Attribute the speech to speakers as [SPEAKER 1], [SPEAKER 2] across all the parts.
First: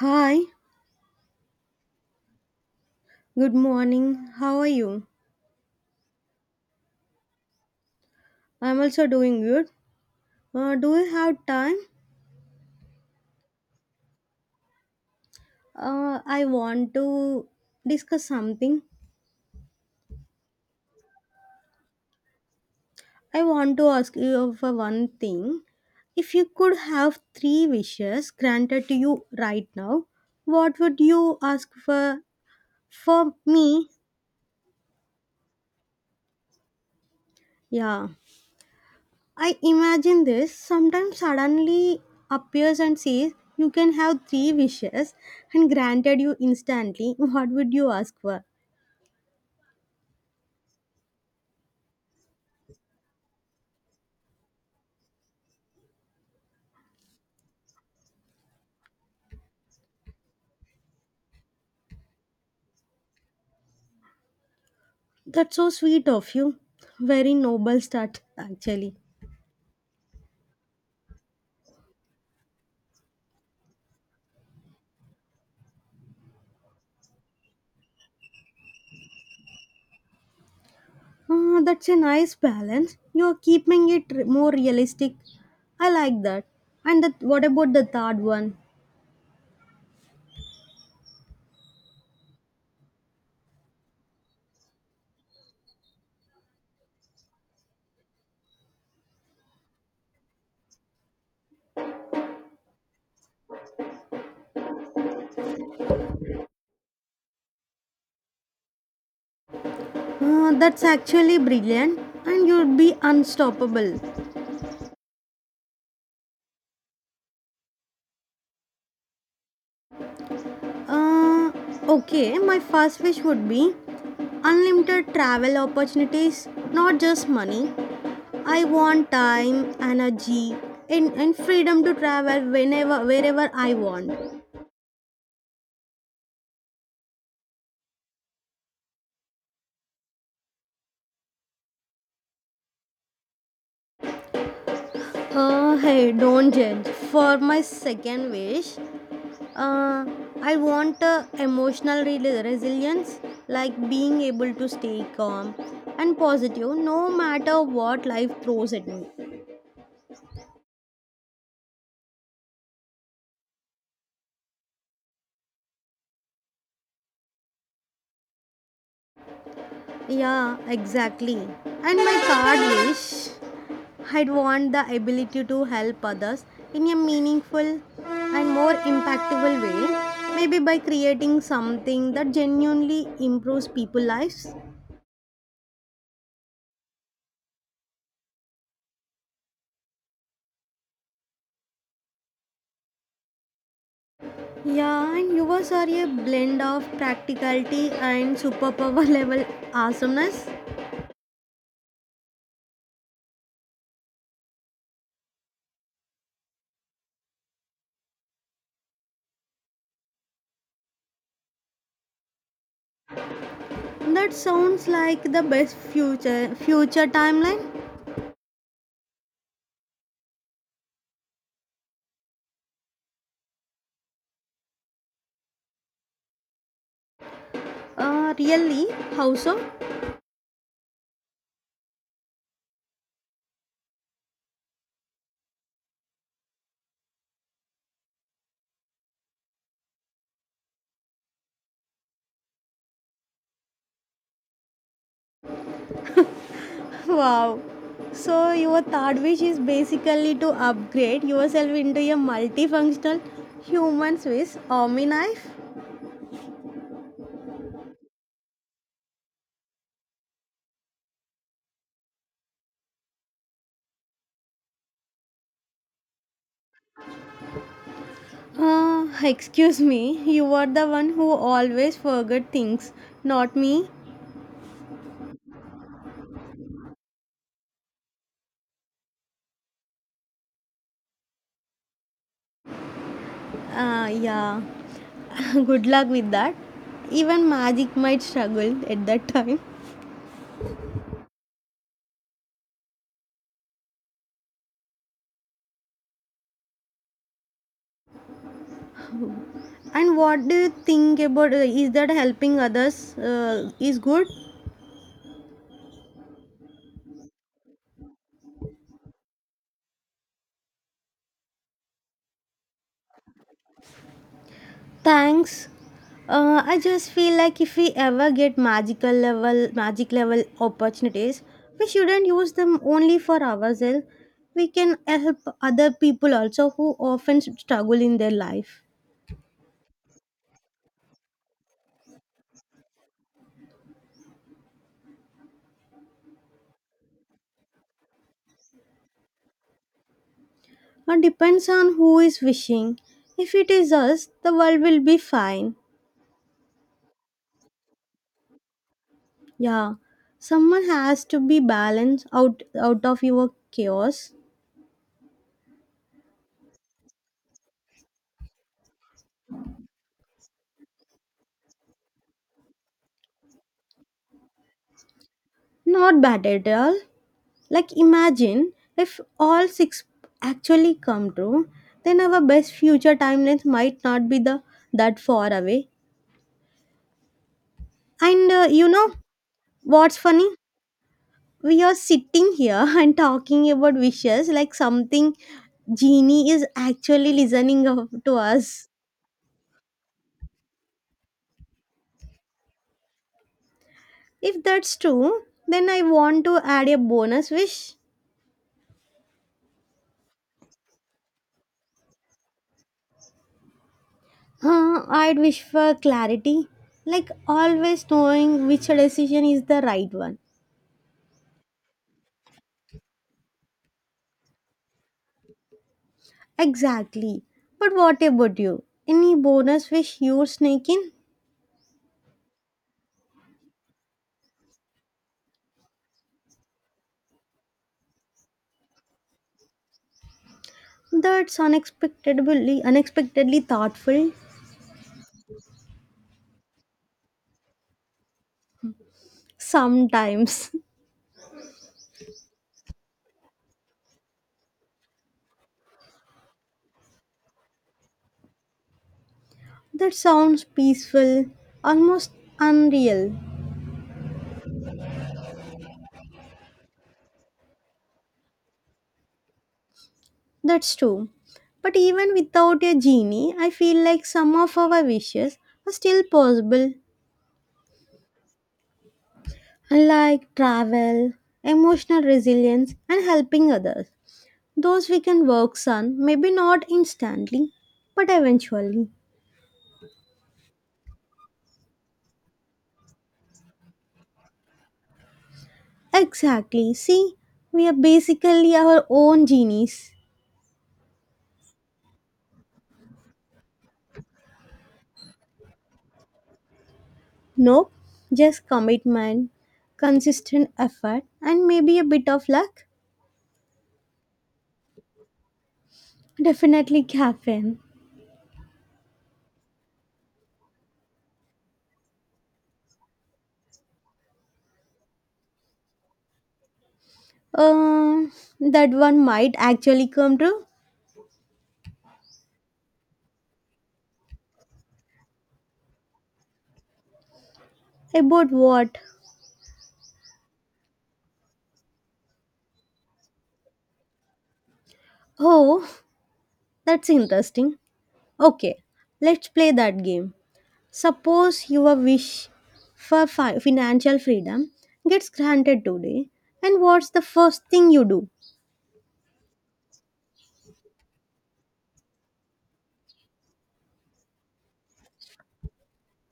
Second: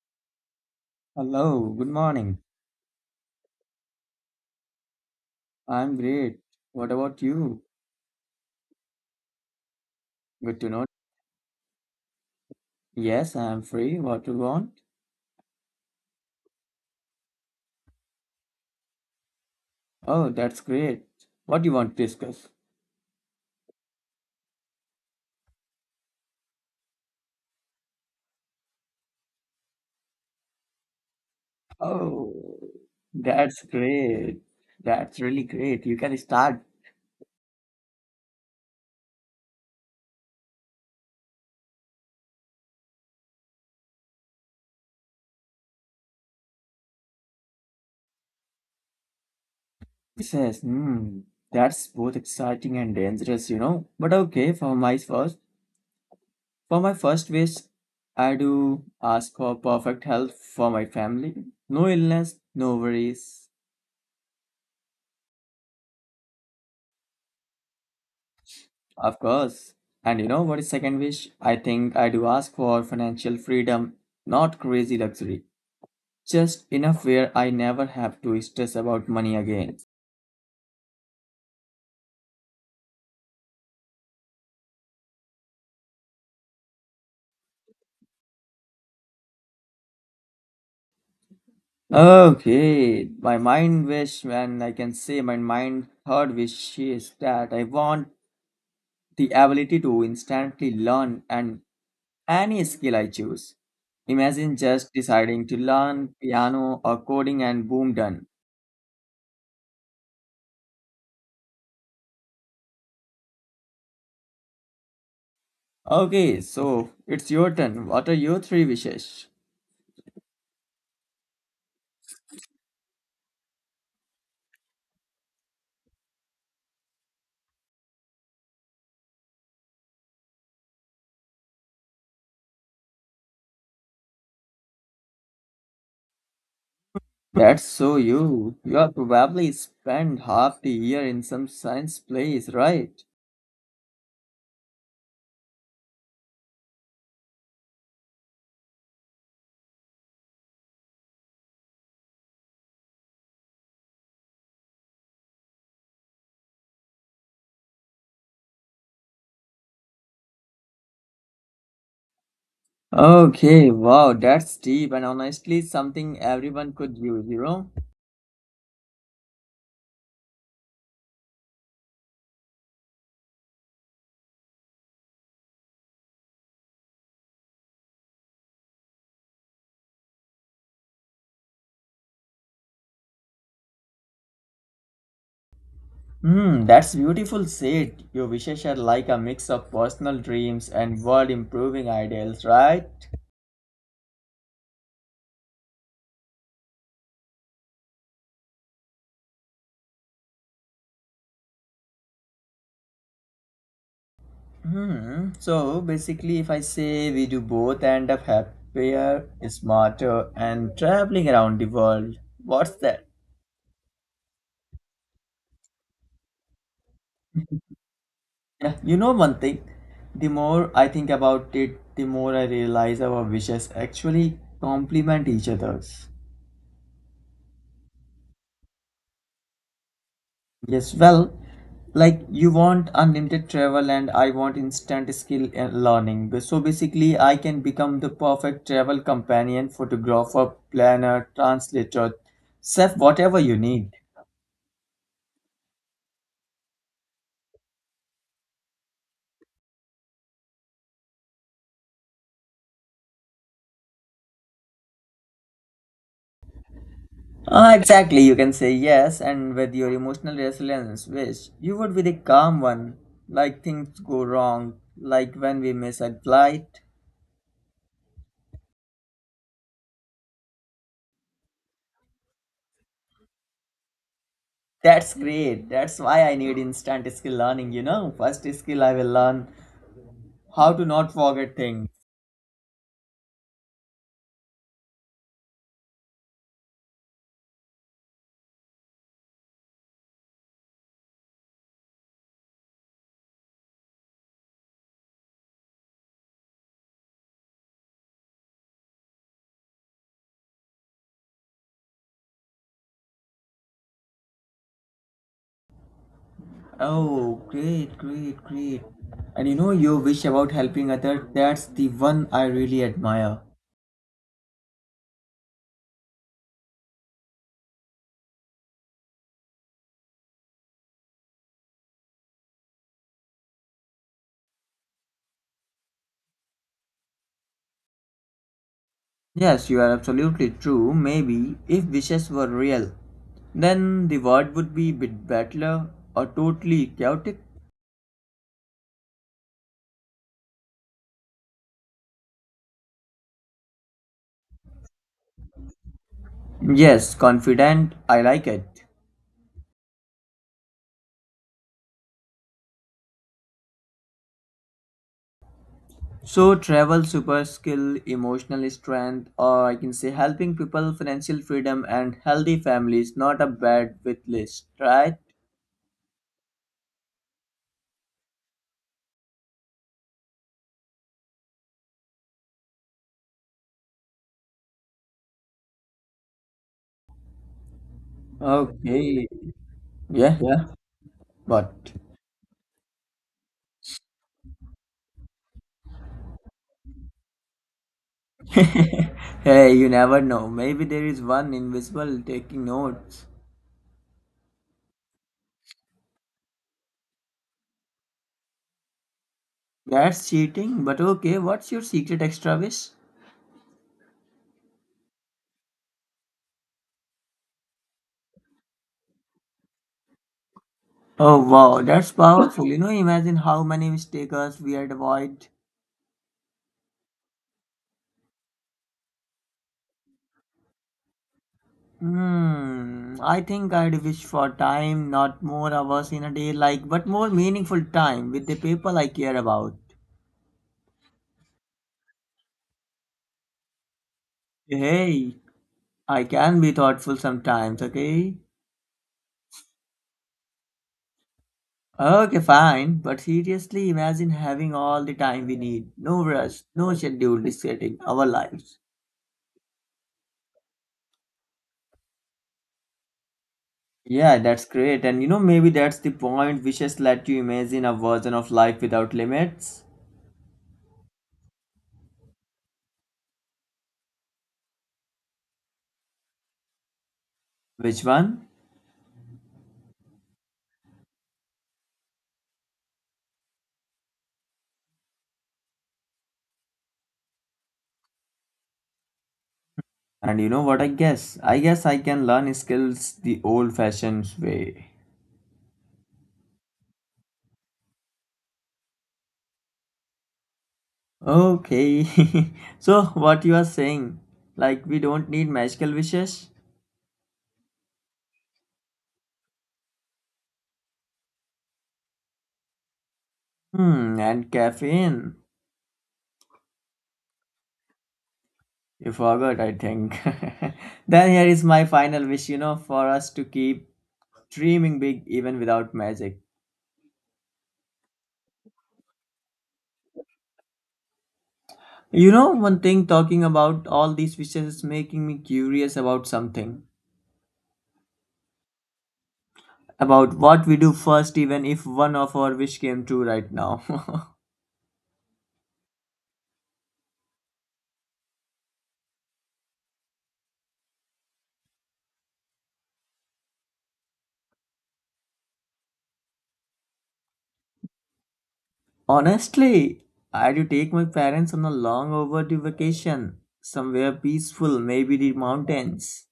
[SPEAKER 1] Hi,
[SPEAKER 2] Hello, good morning.
[SPEAKER 1] good morning. How are you?
[SPEAKER 2] I'm great. What about you?
[SPEAKER 1] I'm also doing good.
[SPEAKER 2] Good to know.
[SPEAKER 1] Do you have time?
[SPEAKER 2] Yes, I'm free. What do you want?
[SPEAKER 1] I want to discuss something.
[SPEAKER 2] Oh, that's great. What do you want to discuss?
[SPEAKER 1] I want to ask you for one thing. If you could have three wishes granted to you right now, what would you ask for?
[SPEAKER 2] Oh,
[SPEAKER 1] For
[SPEAKER 2] that's
[SPEAKER 1] me,
[SPEAKER 2] great. That's really great. You can start.
[SPEAKER 1] yeah. I imagine this sometimes suddenly appears and says, you can have three wishes and granted you instantly. What would you ask for?
[SPEAKER 2] Says, hmm, that's both exciting and dangerous, you know. But okay, for my first wish, I do ask for perfect health for my family. No illness, no worries.
[SPEAKER 1] That's so sweet of you. Very noble start, actually.
[SPEAKER 2] Of course. And you know what is second wish? I think I do ask for financial freedom, not crazy luxury. Just enough where I never have to stress about money again.
[SPEAKER 1] Ah, that's a nice balance. You're keeping it more realistic. I like that. And that, what about the third one?
[SPEAKER 2] Okay, my mind wish, and I can say my mind third wish is that I want the ability to instantly learn and any skill I choose. Imagine just deciding to learn piano or coding and boom done.
[SPEAKER 1] Ah, that's actually brilliant, and you'd be unstoppable.
[SPEAKER 2] Okay, so it's your turn. What are your three wishes?
[SPEAKER 1] Uh, okay, my first wish would be unlimited travel opportunities, not just money. I want time, energy, and freedom to travel whenever, wherever I want.
[SPEAKER 2] That's so you. You have probably spent half the year in some science place, right?
[SPEAKER 1] Hey, don't judge. For my second wish, uh, I want emotional resilience, like being able to stay calm and positive no matter what life throws at me.
[SPEAKER 2] Okay, wow, that's deep and honestly something everyone could use, you know?
[SPEAKER 1] Yeah, exactly. And my third wish, I'd want the ability to help others in a meaningful and more impactful way, maybe by creating something that genuinely improves people's lives.
[SPEAKER 2] Hmm, that's beautiful said. Your wishes are like a mix of personal dreams and world improving ideals, right?
[SPEAKER 1] Yeah, and yours are a blend of practicality and superpower level awesomeness.
[SPEAKER 2] Hmm, so basically, if I say we do both end up happier, smarter, and traveling around the world, what's that?
[SPEAKER 1] That sounds like the best future timeline.
[SPEAKER 2] Yeah, you know one thing, the more I think about it, the more I realize our wishes actually complement each other's.
[SPEAKER 1] Really? How so?
[SPEAKER 2] Yes, well, like you want unlimited travel and I want instant skill and learning. But so basically, I can become the perfect travel companion, photographer, planner, translator, chef, whatever you need.
[SPEAKER 1] Wow. So your third wish is basically to upgrade yourself into a multifunctional human Swiss army knife.
[SPEAKER 2] Ah, exactly. You can say yes, and with your emotional resilience, which you would be the calm one, like things go wrong, like when we miss a flight.
[SPEAKER 1] Excuse me, you are the one who always forget things, not me.
[SPEAKER 2] That's great. That's why I need instant skill learning, you know. First skill I will learn how to not forget things.
[SPEAKER 1] Yeah, good luck with that. Even magic might struggle at that time. And what do you think about is that helping others is good?
[SPEAKER 2] Oh, great, great, great. And you know your wish about helping others, that's the one I really admire.
[SPEAKER 1] Thanks. I just feel like if we ever get magical level magic level opportunities, we shouldn't use them only for ourselves. We can help other people also who often struggle in their life.
[SPEAKER 2] Yes, you are absolutely true. Maybe if wishes were real, then the world would be a bit better or totally chaotic.
[SPEAKER 1] It depends on who is wishing. If it is us, the world will be fine.
[SPEAKER 2] Yes, confident, I like it.
[SPEAKER 1] Yeah, someone has to be balanced out of your chaos.
[SPEAKER 2] So, travel, super skill, emotional strength, or I can say helping people, financial freedom, and healthy families. Not a bad with list, right?
[SPEAKER 1] Not bad at all. Like imagine if all six actually come true, then our best future timelines might not be the that far away. And you know
[SPEAKER 2] Okay.
[SPEAKER 1] what's
[SPEAKER 2] Yeah,
[SPEAKER 1] funny?
[SPEAKER 2] yeah. But
[SPEAKER 1] We are sitting here and talking about wishes like something genie is actually listening to us.
[SPEAKER 2] hey, you never know. Maybe there is one invisible taking notes.
[SPEAKER 1] If that's true, then I want to add a bonus wish.
[SPEAKER 2] That's cheating, but okay, what's your secret extra wish?
[SPEAKER 1] Huh, I'd wish for clarity, like always knowing which decision is the right one.
[SPEAKER 2] Oh wow, that's powerful. You know, imagine how many mistakes we had avoid.
[SPEAKER 1] Exactly. But what about you? Any bonus wish you're sneaking?
[SPEAKER 2] Hmm, I think I'd wish for time, not more hours in a day, like, but more meaningful time with the people I care about.
[SPEAKER 1] That's unexpectedly thoughtful.
[SPEAKER 2] Hey, I can be thoughtful sometimes, okay?
[SPEAKER 1] Sometimes.
[SPEAKER 2] Okay, fine, but seriously, imagine having all the time we need. No rush, no schedule dictating our lives.
[SPEAKER 1] That sounds peaceful, almost unreal.
[SPEAKER 2] Yeah, that's great. And you know, maybe that's the point. Wishes let you imagine a version of life without limits.
[SPEAKER 1] That's true. But even without a genie, I feel like some of our wishes are still possible,
[SPEAKER 2] Which one?
[SPEAKER 1] like travel, emotional resilience, and helping others. Those we can work on, maybe not instantly, but eventually.
[SPEAKER 2] And you know what I guess? I guess I can learn skills the old-fashioned way.
[SPEAKER 1] Exactly. See, we are basically our own genies.
[SPEAKER 2] Okay. So what you are saying? Like we don't need magical wishes?
[SPEAKER 1] Nope, just commitment, consistent effort, and maybe a bit of luck.
[SPEAKER 2] Hmm, and caffeine.
[SPEAKER 1] Definitely caffeine.
[SPEAKER 2] You forgot, I think. Then here is my final wish, you know, for us to keep dreaming big even without magic.
[SPEAKER 1] Um, that one might actually come true.
[SPEAKER 2] You know, one thing talking about all these wishes is making me curious about something.
[SPEAKER 1] About what?
[SPEAKER 2] About what we do first, even if one of our wish came true right now.
[SPEAKER 1] Oh, that's interesting. Okay, let's play that game. Suppose your wish for financial freedom gets granted today, and what's the first thing you do?
[SPEAKER 2] Honestly, I do take my parents on a long overdue vacation, somewhere peaceful, maybe the mountains.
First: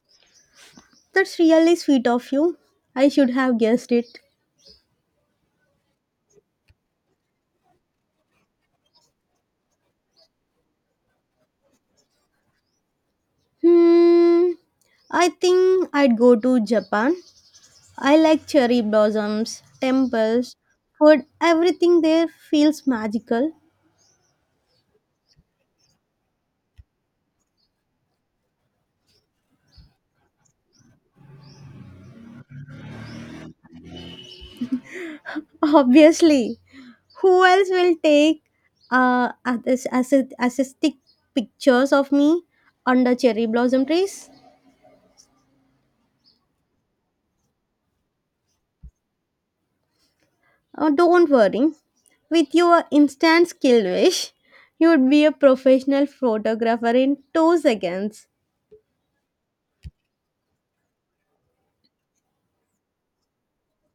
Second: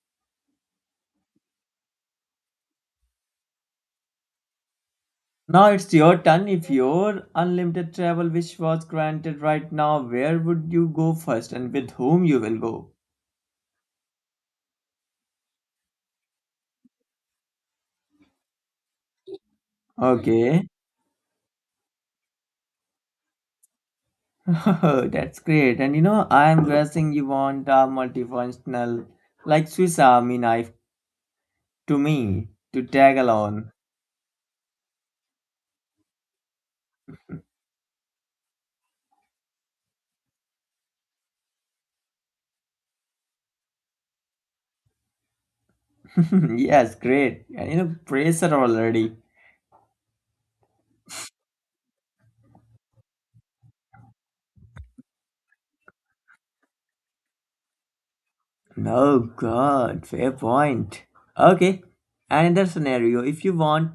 [SPEAKER 1] That's really sweet of you. I should have guessed it.
[SPEAKER 2] Now it's your turn. If your unlimited travel wish was granted right now, where would you go first and with whom you will go?
[SPEAKER 1] Hmm, I think I'd go to Japan. I like cherry blossoms, temples,
[SPEAKER 2] Okay.
[SPEAKER 1] food, everything there feels magical.
[SPEAKER 2] Oh, that's great. And you know, I'm guessing you want a multifunctional like Swiss Army knife to me to tag along.
[SPEAKER 1] Obviously, who else will take artistic pictures of me under cherry blossom trees?
[SPEAKER 2] Yes, great. And you know, pressure already.
[SPEAKER 1] Oh, don't worry. With your instant skill wish, you'd be a professional photographer in 2 seconds.
[SPEAKER 2] Oh God, fair point. Okay, another scenario. If you want,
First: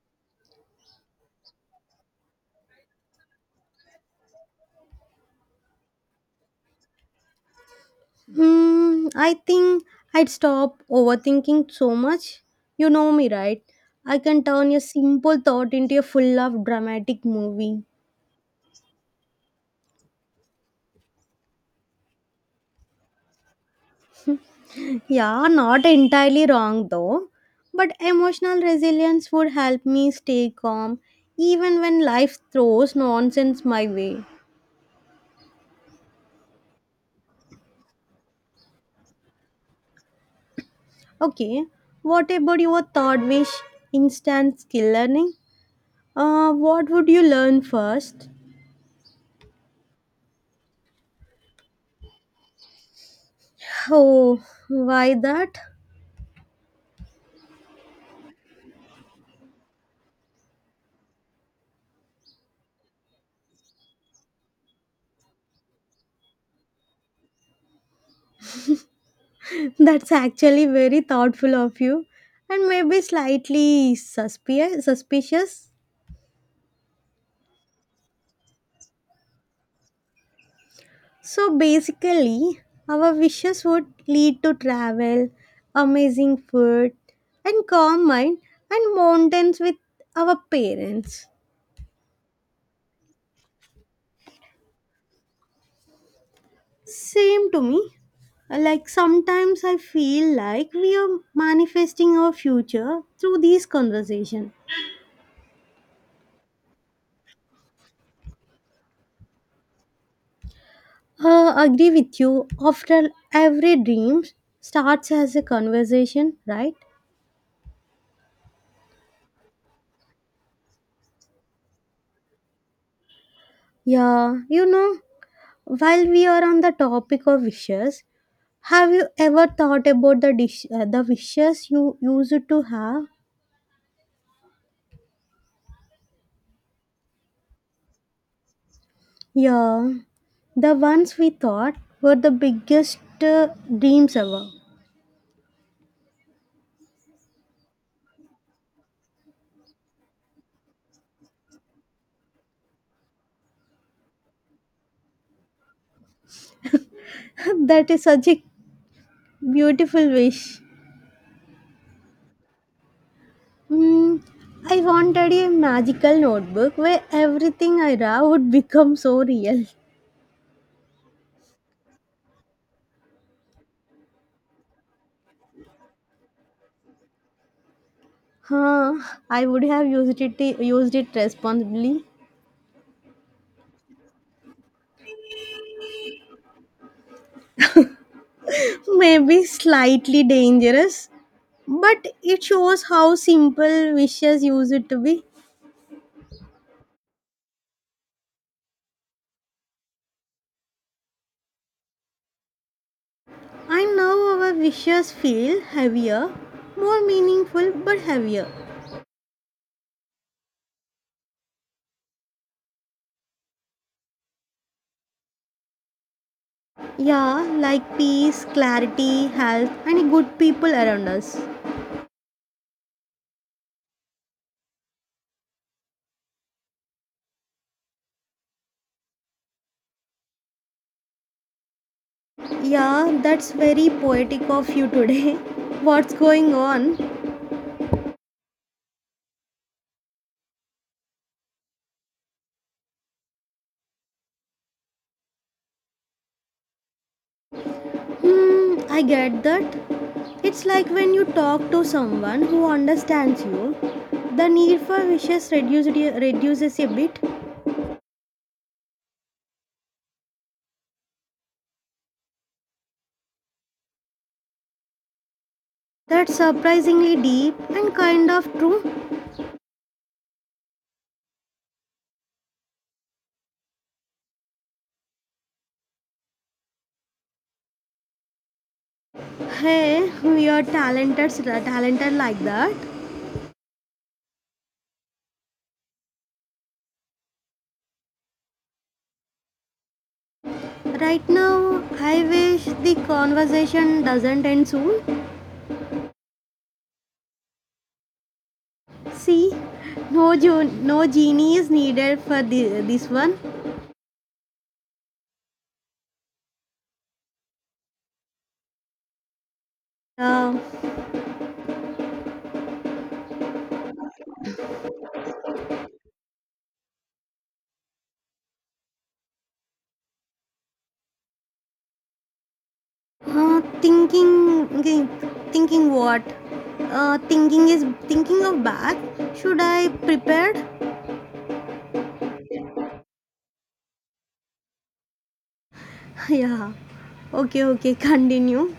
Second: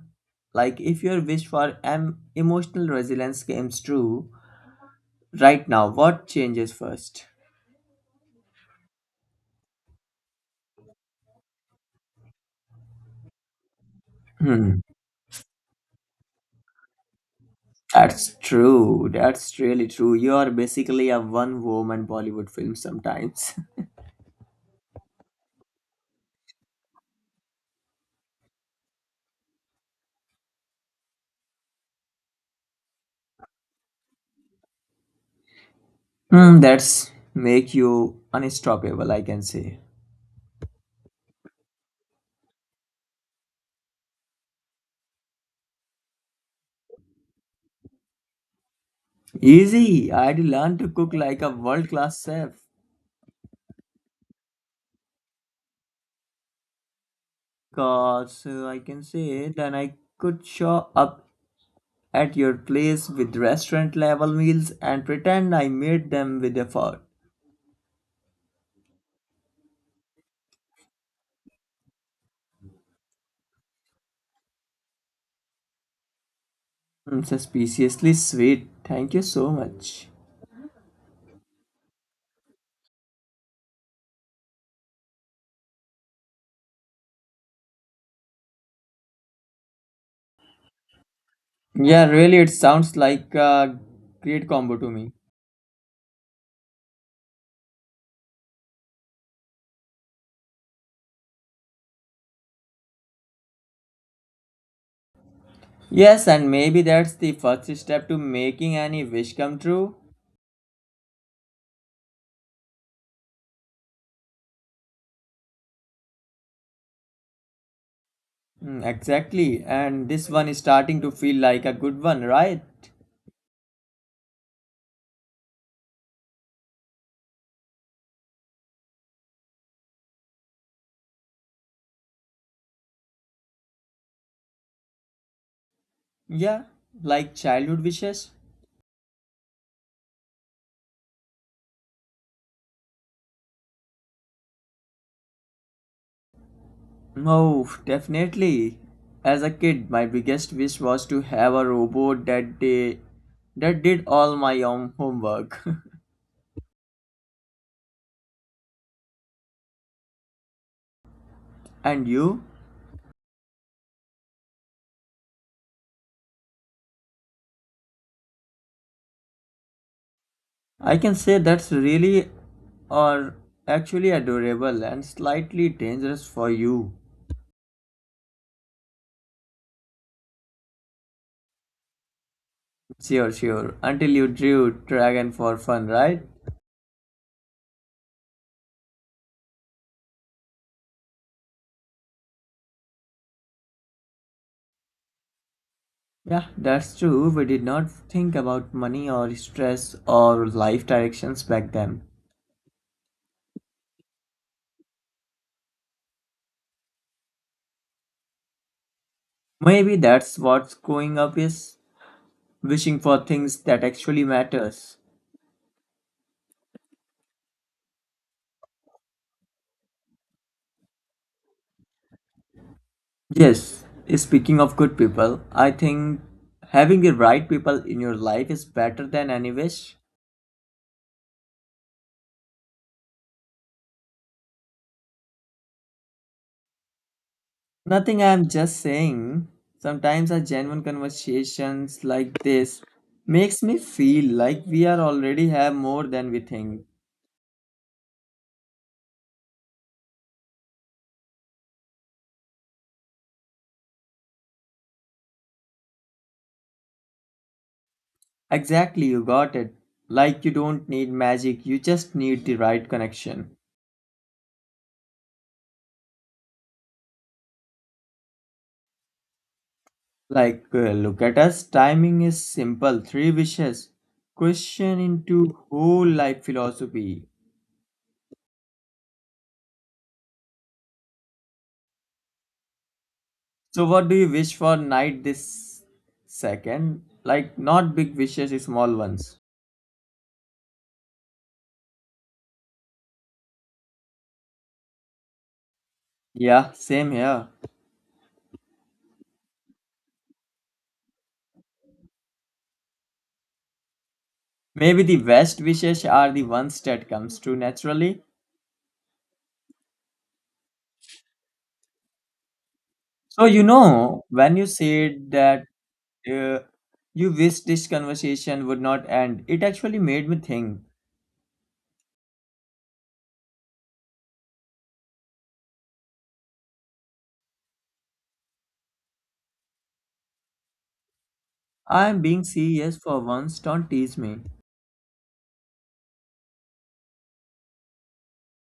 [SPEAKER 2] like, if your wish for emotional resilience comes true right now, what changes first?
[SPEAKER 1] Hmm, I think I'd stop overthinking so much. You know me, right? I can turn
[SPEAKER 2] Hmm.
[SPEAKER 1] your simple thought into a full of dramatic movie.
[SPEAKER 2] That's true. That's really true. You're basically a one-woman Bollywood film sometimes.
[SPEAKER 1] Yeah, not entirely wrong though. But emotional resilience would help me stay calm even when life throws nonsense my way.
[SPEAKER 2] Hmm, that's make you unstoppable, I can say.
[SPEAKER 1] Okay, what about your third wish, instant skill learning? What would you learn first?
[SPEAKER 2] Easy. I had learned to cook like a world-class chef.
[SPEAKER 1] Oh, why that?
[SPEAKER 2] Cause I can say then I could show up at your place with restaurant level meals and pretend I made them with effort.
[SPEAKER 1] That's actually very thoughtful of you and maybe slightly suspicious.
[SPEAKER 2] Mm, suspiciously sweet. Thank you so much.
[SPEAKER 1] So basically, our wishes would lead to travel, amazing food, and calm mind and mountains with our parents.
[SPEAKER 2] Yeah, really, it sounds like a great combo to me.
[SPEAKER 1] Same to me. Like sometimes I feel like we are manifesting our future through these conversations.
[SPEAKER 2] Yes, and maybe that's the first step to making any wish come true.
[SPEAKER 1] Agree with you. After every dream starts as a conversation, right?
[SPEAKER 2] Mm, exactly, and this one is starting to feel like a good one, right?
[SPEAKER 1] Yeah, while we are on the topic of wishes, have you ever thought about the wishes you used to have?
[SPEAKER 2] Yeah, like childhood wishes.
[SPEAKER 1] Yeah, the ones we thought were the biggest uh, dreams ever.
[SPEAKER 2] Oh, definitely. As a kid, my biggest wish was to have a robot that day that did all my own homework.
[SPEAKER 1] That is such a beautiful wish.
[SPEAKER 2] And you?
[SPEAKER 1] Hmm. I wanted a magical notebook where everything I draw would become so real.
[SPEAKER 2] I can say that's really or actually adorable and slightly dangerous for you.
[SPEAKER 1] Huh, I would have used it responsibly.
[SPEAKER 2] Sure, sure. Until you drew dragon for fun, right?
[SPEAKER 1] Maybe slightly dangerous, but it shows how simple wishes used to be.
[SPEAKER 2] Yeah, that's true. We did not think about money or stress or life directions back then.
[SPEAKER 1] I know our wishes feel heavier, more meaningful but heavier.
[SPEAKER 2] Maybe that's what growing up is, wishing for things that actually matters.
[SPEAKER 1] Yeah, like peace, clarity, health, and good people around us.
[SPEAKER 2] Yes, speaking of good people, I think having the right people in your life is better than any wish.
[SPEAKER 1] Yeah, that's very poetic of you today. What's going on?
[SPEAKER 2] Nothing, I'm just saying. Sometimes a genuine conversations like this makes me feel like we are already have more than we think.
[SPEAKER 1] Hmm, I get that. It's like when you talk to someone who understands you, the need for wishes reduces a bit.
[SPEAKER 2] Exactly, you got it. Like you don't need magic, you just need the right connection.
[SPEAKER 1] That's surprisingly deep and kind of true.
[SPEAKER 2] Like look at us, timing is simple, three wishes. Question into whole life philosophy.
[SPEAKER 1] Hey, we are talented like that.
[SPEAKER 2] So what do you wish for night this second? Like not big wishes, small ones.
[SPEAKER 1] Right now, I wish the conversation doesn't end soon.
[SPEAKER 2] Yeah, same here.
[SPEAKER 1] See, no genie is needed for this one.
[SPEAKER 2] Maybe the best wishes are the ones that comes true naturally.
[SPEAKER 1] Um,
[SPEAKER 2] So you know, when you said that uh, you wish this conversation would not end, it actually made me think.
[SPEAKER 1] Thinking okay, thinking what thinking is thinking of bath should I prepared.
[SPEAKER 2] I am being serious for once. Don't tease me.
[SPEAKER 1] Yeah, okay, okay, continue.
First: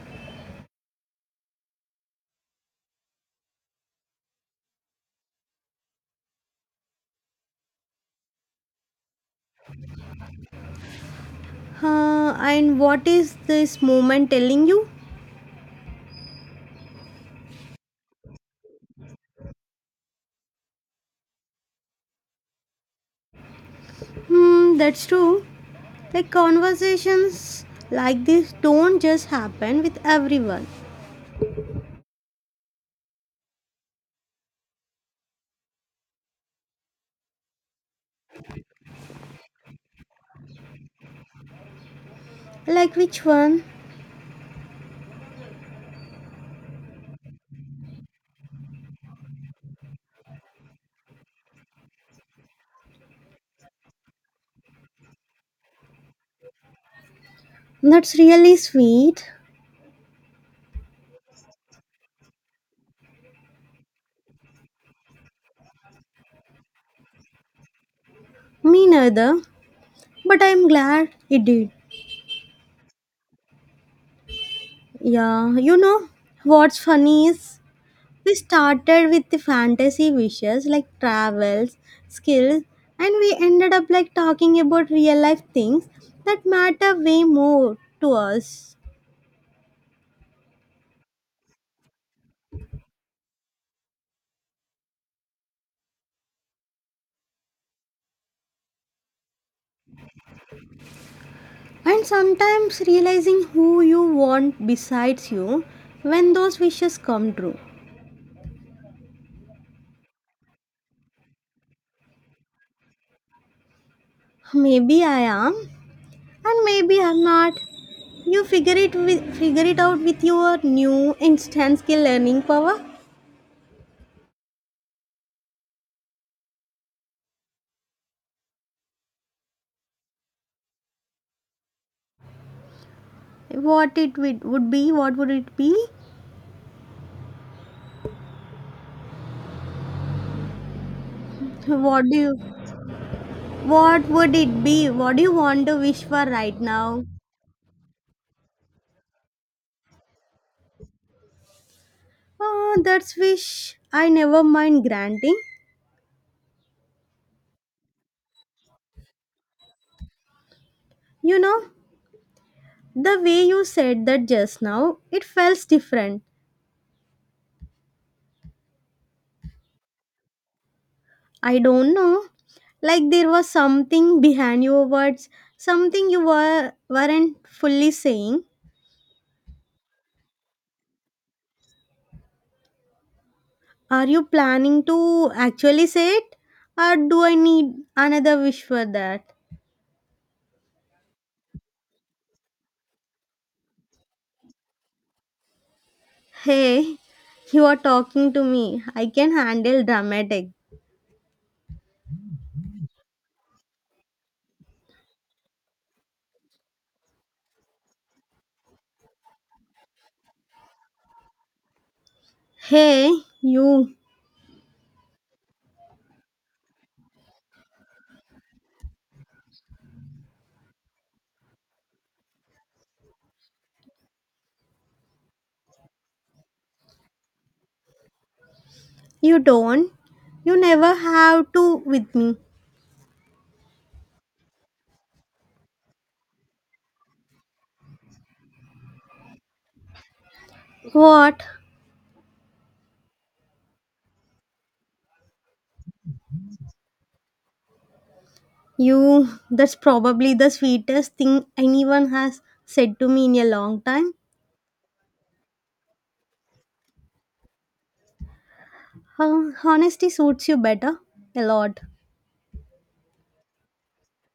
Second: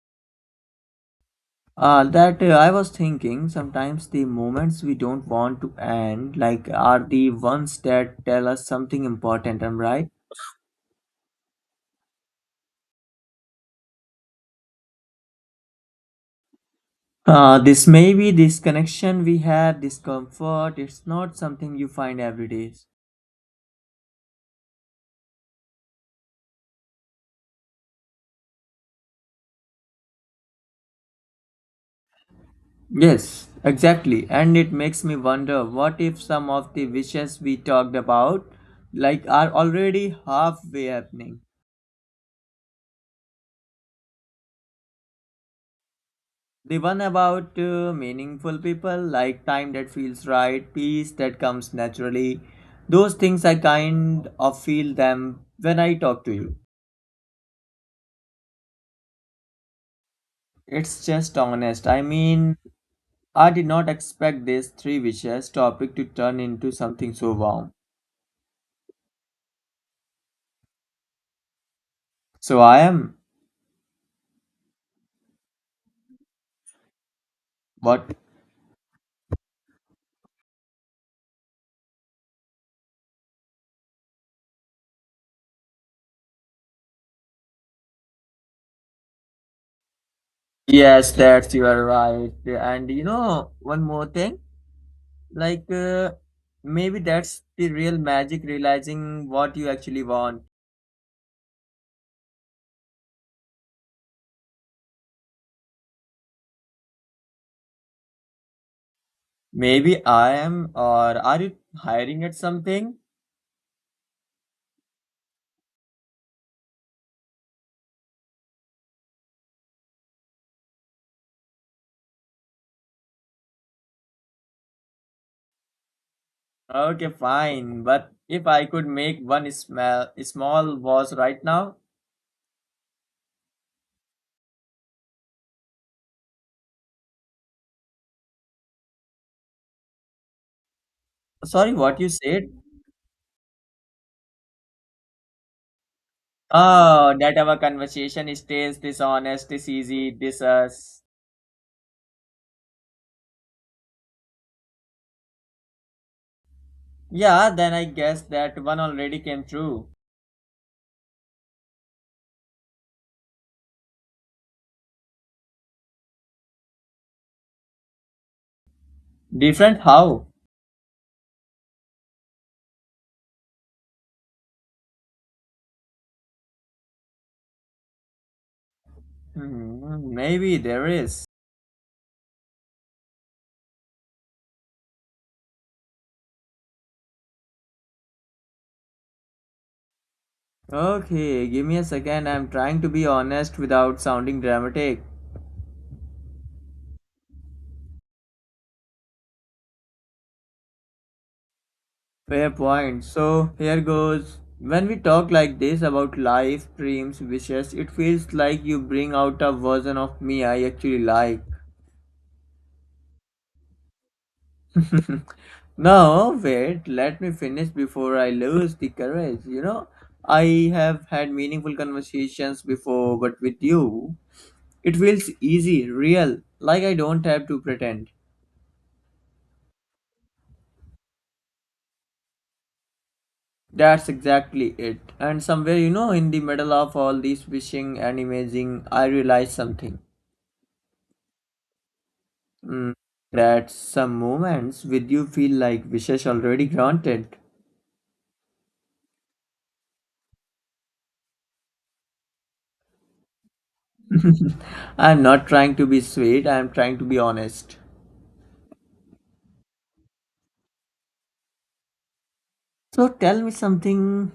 [SPEAKER 2] That I was thinking sometimes the moments we don't want to end, like, are the ones that tell us something important. Am I right?
[SPEAKER 1] And what is this moment telling you?
[SPEAKER 2] This may be this connection we have, this comfort. It's not something you find every day.
[SPEAKER 1] Hmm, that's true. Like conversations like this don't just happen with everyone.
[SPEAKER 2] Yes, exactly. And it makes me wonder what if some of the wishes we talked about like are already halfway happening.
[SPEAKER 1] Like which one?
[SPEAKER 2] The one about meaningful people like time that feels right, peace that comes naturally. Those things I kind of feel them when I talk to you.
[SPEAKER 1] That's really sweet.
[SPEAKER 2] It's just honest. I mean, I did not expect this three wishes topic to turn into something so warm.
[SPEAKER 1] Me neither, but I'm glad it did.
[SPEAKER 2] So I am.
[SPEAKER 1] Yeah, you know what's funny is,
[SPEAKER 2] What?
[SPEAKER 1] we started with the fantasy wishes like travels, skills, and we ended up like talking about real life things that matter way more to us.
[SPEAKER 2] Yes, that's you are right. And you know, one more thing, like uh, maybe that's the real magic realizing what you actually want.
[SPEAKER 1] And sometimes realizing who you want besides you when those wishes come true.
[SPEAKER 2] Maybe I am, or are you hiring at something?
[SPEAKER 1] Maybe I am, and maybe I'm not. You figure it out with your new instant skill learning power.
[SPEAKER 2] Okay, fine. But if I could make one small was right now,
[SPEAKER 1] What it would be? What would it be?
[SPEAKER 2] sorry, what
[SPEAKER 1] What
[SPEAKER 2] you
[SPEAKER 1] do you?
[SPEAKER 2] said?
[SPEAKER 1] What would it be? What do you want to wish for right now?
[SPEAKER 2] Oh, that our conversation stays this honest, this easy, this us.
[SPEAKER 1] Ah, that's wish I never mind granting.
[SPEAKER 2] Yeah, then I guess that one already came true.
[SPEAKER 1] You know, the way you said that just now, it felt different.
[SPEAKER 2] Different how?
[SPEAKER 1] I don't know. Like there was something behind your words, something you weren't fully saying.
[SPEAKER 2] Hmm, maybe there is.
[SPEAKER 1] Are you planning to actually say it? Or do I need another wish for that?
[SPEAKER 2] Okay, give me a second. I'm trying to be honest without sounding dramatic.
[SPEAKER 1] Hey, you are talking to me. I can handle dramatic.
[SPEAKER 2] Fair point. So, here goes. When we talk like this about life, dreams, wishes, it feels like you bring out a version of me I actually like.
[SPEAKER 1] Hey, you.
[SPEAKER 2] No, wait, let me finish before I lose the courage. You know, I have had meaningful conversations before, but with you, it feels easy, real, like I don't have to pretend.
[SPEAKER 1] You don't. You never have to with me.
[SPEAKER 2] That's exactly it. And somewhere, you know, in the middle of all this wishing and imaging, I realized something.
[SPEAKER 1] What?
[SPEAKER 2] Mm, that some moments with you feel like wishes already granted.
[SPEAKER 1] You. That's probably the sweetest thing anyone has said to me in a long time.
[SPEAKER 2] I'm not trying to be sweet, I'm trying to be honest.
[SPEAKER 1] Huh, honesty suits you better. A lot.
[SPEAKER 2] So tell me something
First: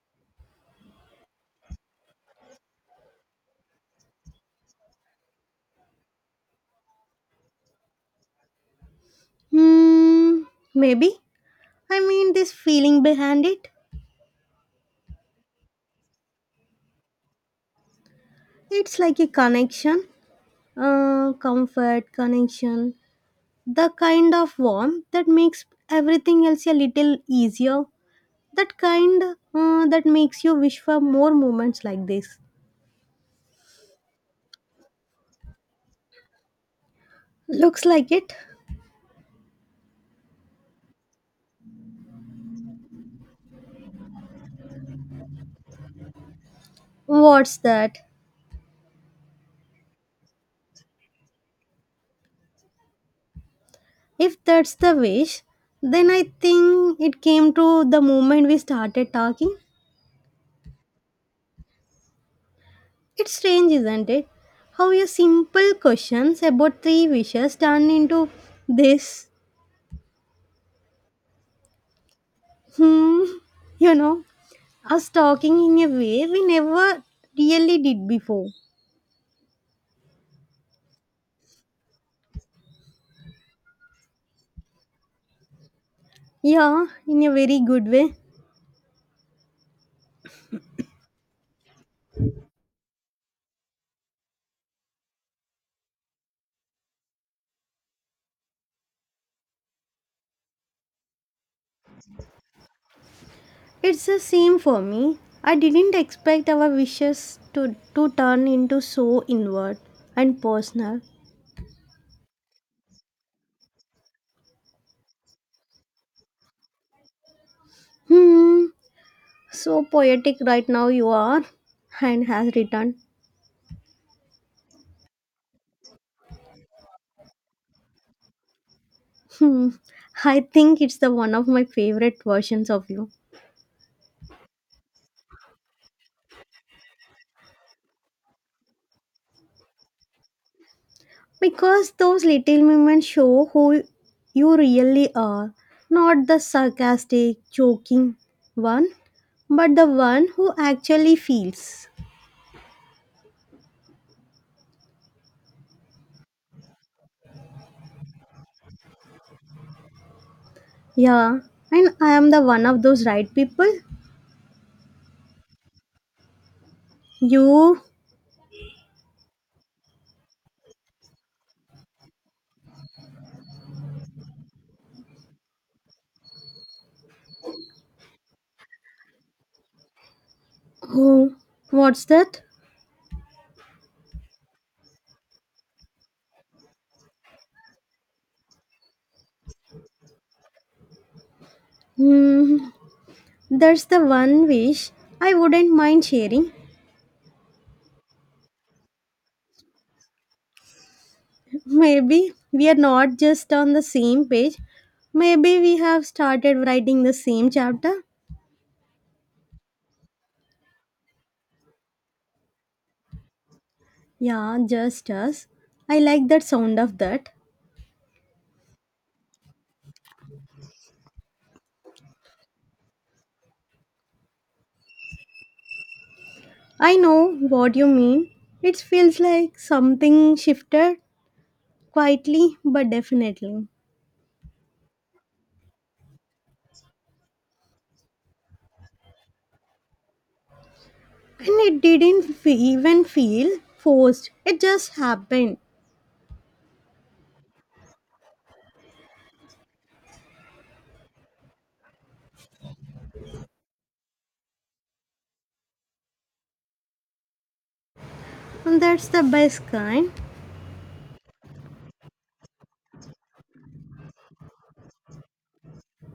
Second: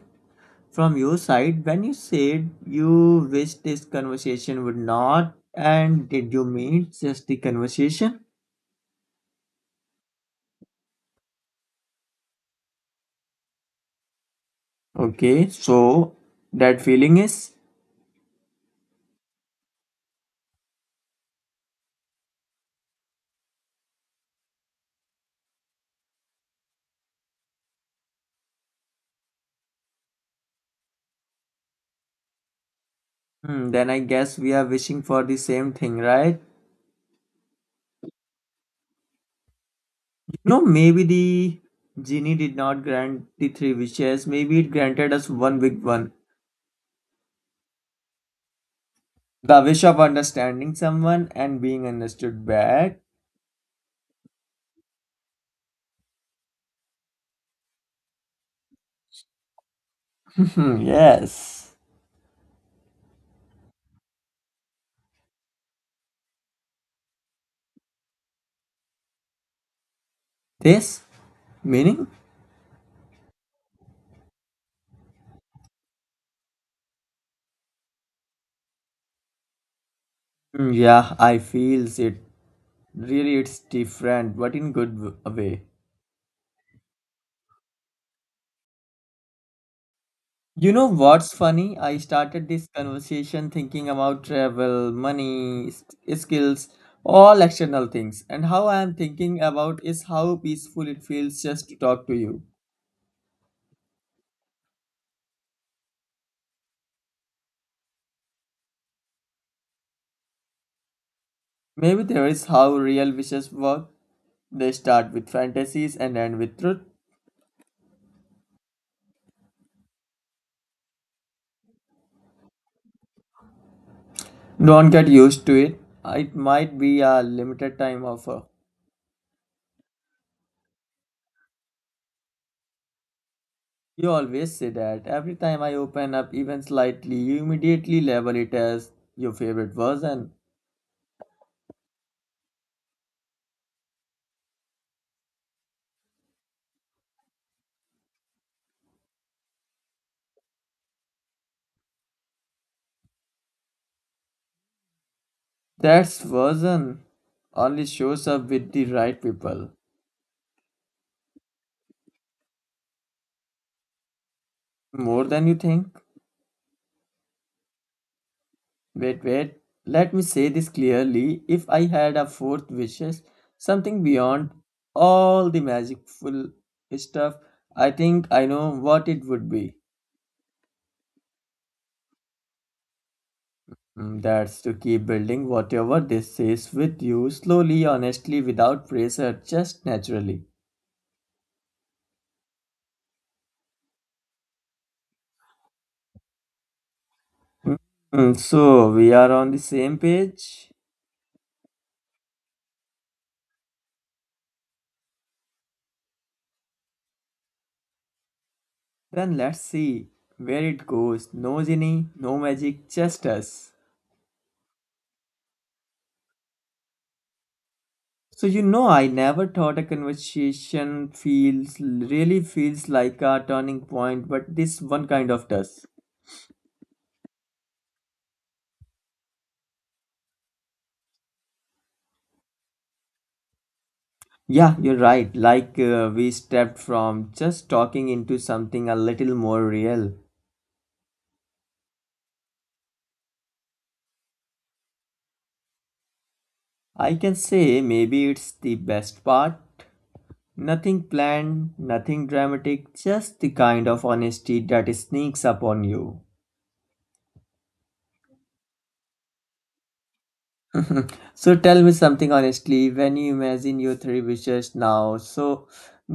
[SPEAKER 2] from your side. When you said you wish this conversation would not, and did you mean just the conversation?
[SPEAKER 1] Hmm. Maybe. I mean, this feeling behind it.
[SPEAKER 2] Okay, so that feeling is?
[SPEAKER 1] It's like a connection. Comfort, connection. The kind of warmth that makes everything else a little easier, that makes you wish for more moments like this.
[SPEAKER 2] Hmm, then I guess we are wishing for the same thing, right?
[SPEAKER 1] Looks like it.
[SPEAKER 2] You know, maybe the genie did not grant the three wishes. Maybe it granted us one big one.
[SPEAKER 1] What's that?
[SPEAKER 2] The wish of understanding someone and being understood back.
[SPEAKER 1] If that's the wish, then I think it came to the moment we started talking.
[SPEAKER 2] Hmm. Yes.
[SPEAKER 1] It's strange, isn't it? How your simple questions about three wishes turn into this,
[SPEAKER 2] This meaning?
[SPEAKER 1] hmm, you know, us talking in a way we never really did before.
[SPEAKER 2] Hmm, yeah, I feels it. Really, it's different, but in way.
[SPEAKER 1] Yeah, in a very good way.
[SPEAKER 2] You know what's funny? I started this conversation thinking about travel, money, skills, all external things. And how I am thinking about is how peaceful it feels just to talk to you.
[SPEAKER 1] It's the same for me. I didn't expect our wishes to turn into so inward and personal.
[SPEAKER 2] Maybe there is how real wishes work. They start with fantasies and end with truth.
[SPEAKER 1] Hmm, so poetic right now you are, and has returned.
[SPEAKER 2] Don't get used to it. It might be a limited time offer.
[SPEAKER 1] Hmm, I think it's the one of my favorite versions of you.
[SPEAKER 2] You always say that. Every time I open up even slightly, you immediately label it as your favorite version.
[SPEAKER 1] Because those little moments show who you really are. Not the sarcastic, joking one, but the one who actually feels.
[SPEAKER 2] That version only shows up with the right people.
[SPEAKER 1] Yeah, and I am the one of those right people.
[SPEAKER 2] More than you think.
[SPEAKER 1] You,
[SPEAKER 2] Wait, wait. Let me say this clearly. If I had a fourth wishes, something beyond all the magicful stuff, I think I know what it would be.
[SPEAKER 1] who, what's that?
[SPEAKER 2] Mm, that's to keep building whatever this is with you slowly, honestly, without pressure, just naturally.
[SPEAKER 1] Hmm, that's the one wish I wouldn't mind sharing.
[SPEAKER 2] Mm, so, we are on the same page?
[SPEAKER 1] Maybe we are not just on the same page. Maybe we have started writing the same chapter.
[SPEAKER 2] Then let's see where it goes. No genie, no magic, just us.
[SPEAKER 1] Yeah, just us. I like that sound of that.
[SPEAKER 2] So you know, I never thought a conversation feels really feels like a turning point, but this one kind of does.
[SPEAKER 1] I know what you mean. It feels like something shifted quietly but definitely.
[SPEAKER 2] Yeah, you're right. Like we stepped from just talking into something a little more real.
[SPEAKER 1] And it didn't even feel forced. It just happened.
[SPEAKER 2] I can say maybe it's the best part. Nothing planned, nothing dramatic, just the kind of honesty that sneaks up on you.
[SPEAKER 1] And that's the best kind.
[SPEAKER 2] So tell me something honestly, when you imagine your three wishes now, so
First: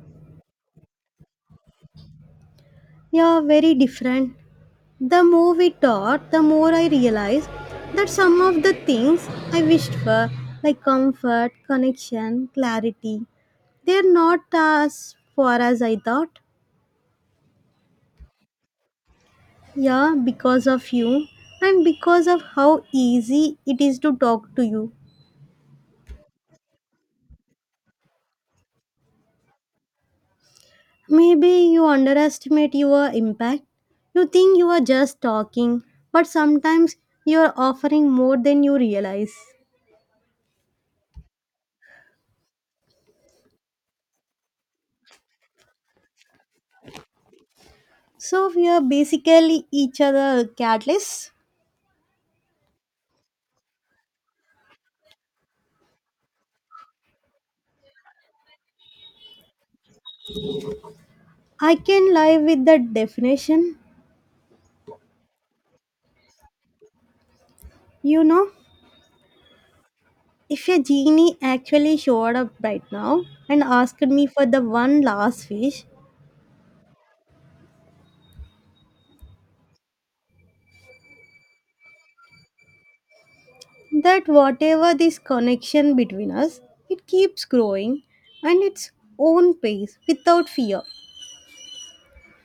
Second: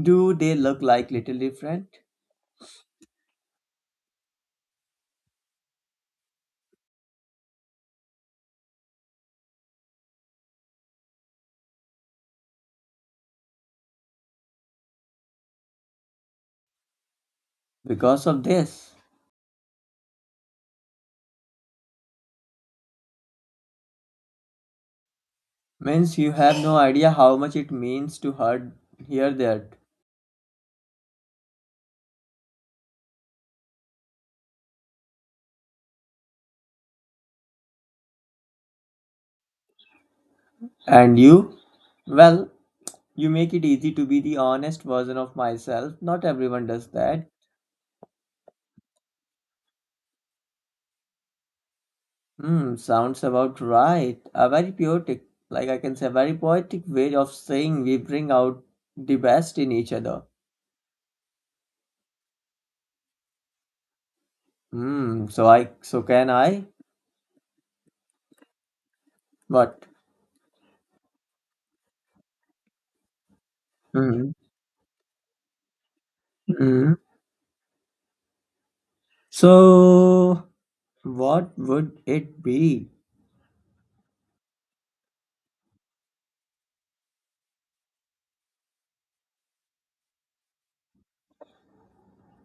[SPEAKER 2] do they look like little different?
[SPEAKER 1] You're very different. The more we talked, the more I realized that some of the things I wished for, like comfort, connection, clarity, they're not as far as I thought.
[SPEAKER 2] Because of this,
[SPEAKER 1] Yeah, because of you and because of how easy it is to talk to you.
[SPEAKER 2] means you have no idea how much it means to hear that.
[SPEAKER 1] Maybe you underestimate your impact. You think you are just talking, but sometimes you are offering more than you realize.
[SPEAKER 2] And you, well, you make it easy to be the honest version of myself. Not everyone does that.
[SPEAKER 1] So we are basically each other catalysts.
[SPEAKER 2] Hmm, sounds about right. A very poetic, like I can say, very poetic way of saying we bring out the best in each other.
[SPEAKER 1] I can live with that definition.
[SPEAKER 2] Hmm, so I, so can I?
[SPEAKER 1] You know,
[SPEAKER 2] What?
[SPEAKER 1] if a genie actually showed up right now and asked me
[SPEAKER 2] Mhm,
[SPEAKER 1] for the one last wish,
[SPEAKER 2] mhm. So, what would it be?
[SPEAKER 1] that whatever this connection between us, it keeps growing and its own pace without fear.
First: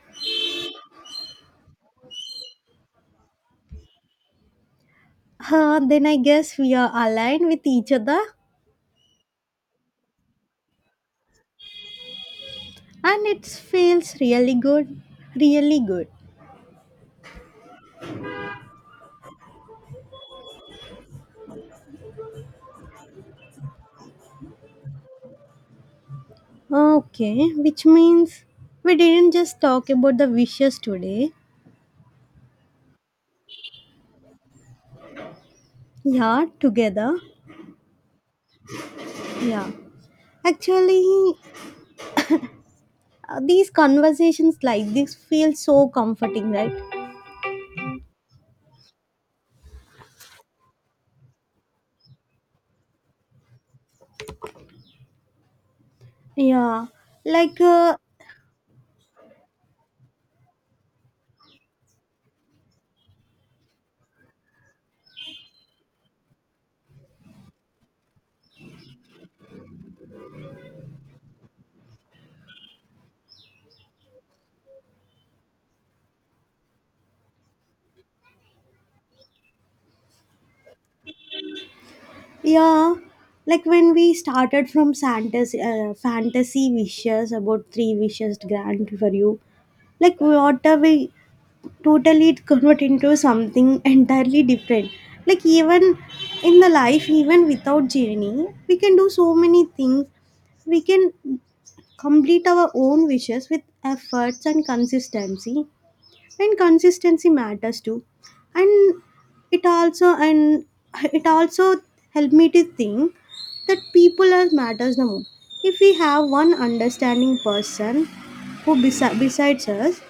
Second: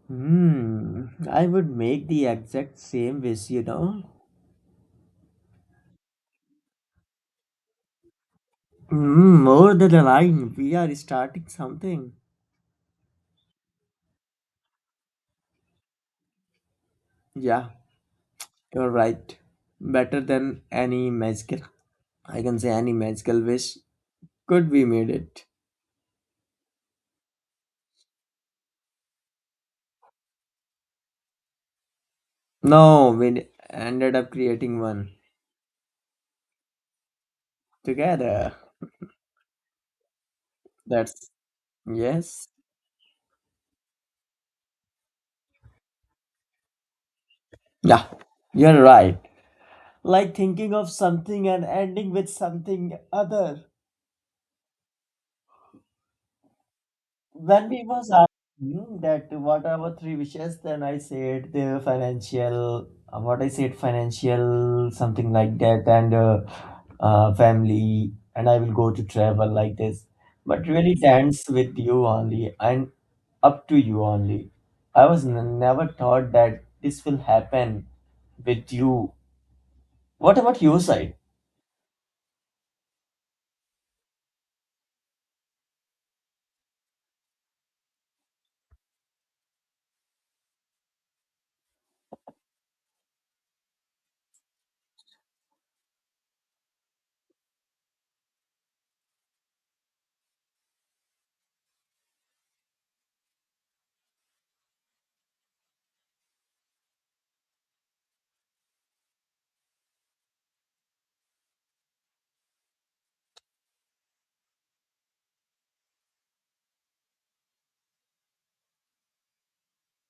[SPEAKER 2] Hmm, I would make the exact same wish, you know.
[SPEAKER 1] Huh, then I guess we are aligned with each other
[SPEAKER 2] Hmm, more than a line, we are starting something.
[SPEAKER 1] and it feels really good. Really good.
[SPEAKER 2] Yeah, you're right. Better than any magical, I can say any magical wish could be made it.
[SPEAKER 1] Okay, which means we didn't just talk about the wishes today.
[SPEAKER 2] No, we ended up creating one
[SPEAKER 1] Yeah, together.
[SPEAKER 2] together.
[SPEAKER 1] Yeah.
[SPEAKER 2] That's
[SPEAKER 1] Actually,
[SPEAKER 2] yes.
[SPEAKER 1] these conversations like this feel so comforting, right?
[SPEAKER 2] Yeah, you're right. Like thinking of something and ending with something other.
[SPEAKER 1] Yeah. Like,
[SPEAKER 2] When we was asking that what are our three wishes, then I said the financial, what I said financial, something like that, and family, and I will go to travel like this. But really dance with you only and up to you only. I was never thought that this will happen with you. What about your side?
[SPEAKER 1] yeah. Like when we started from Santa's fantasy wishes about three wishes grant for you. Like what are we, totally it convert into something entirely different, like even in the life, even without journey we can do so many things, we can complete our own wishes with efforts and consistency matters too, and and it also helped me to think that people are matters the most. If we have one understanding person who besides us,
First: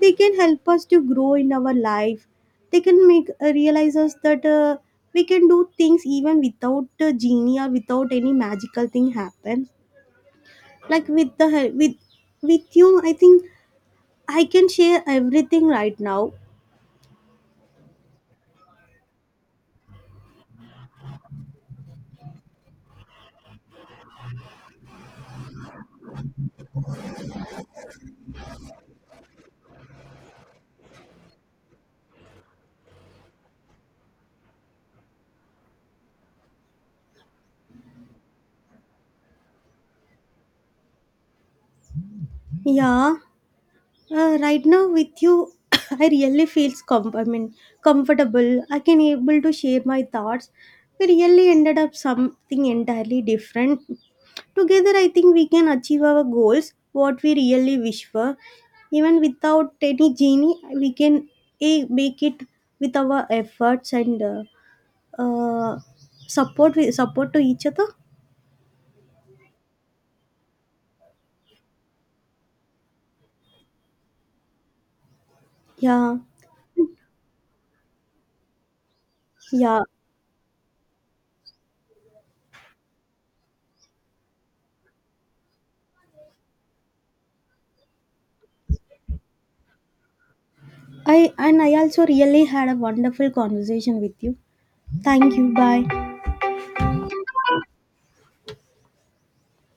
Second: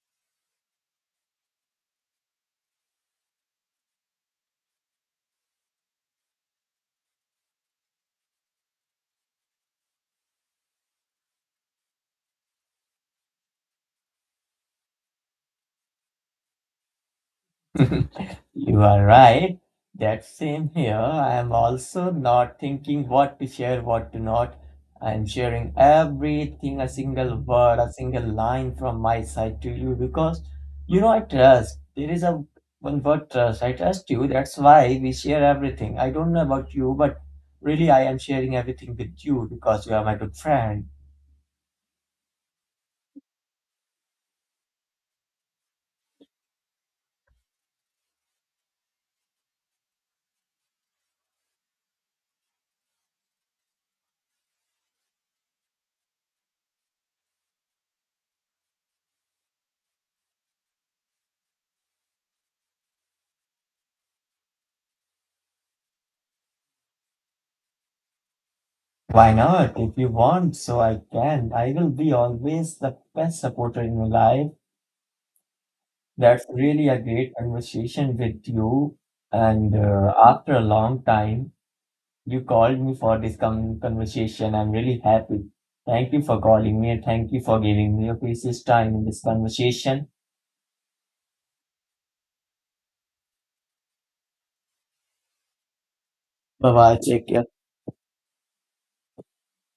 [SPEAKER 1] they can help us to grow in our life, they can make realize us that we can do things even without a genie or without any magical thing happen, like with the hel- with you. I think I can share everything right now.
[SPEAKER 2] You are right. That same here. I am also not thinking what to share, what to not. I am sharing everything, a single word, a single line from my side to you because you know I trust. There is a one word trust. I trust you. That's why we share everything. I don't know about you, but really I am sharing everything with you because you are my good friend.
[SPEAKER 1] Yeah, right now with you I really feels, I mean, comfortable, I can able to share my thoughts. We really ended up something entirely different. Together, I think we can achieve our goals, what we really wish for. Even without any genie, we can make it with our efforts and uh, support, we support to each other.
[SPEAKER 2] Why not? If you want, so I can. I will be always the best supporter in your life.
[SPEAKER 1] Yeah,
[SPEAKER 2] That's really a great conversation with you. And
[SPEAKER 1] yeah.
[SPEAKER 2] after a long time, you called me for this conversation. I'm really happy. Thank you for calling me and thank you for giving me your precious time in this conversation.
[SPEAKER 1] I also really had a wonderful conversation with you. Thank you. Bye.
[SPEAKER 2] Bye bye. Take care.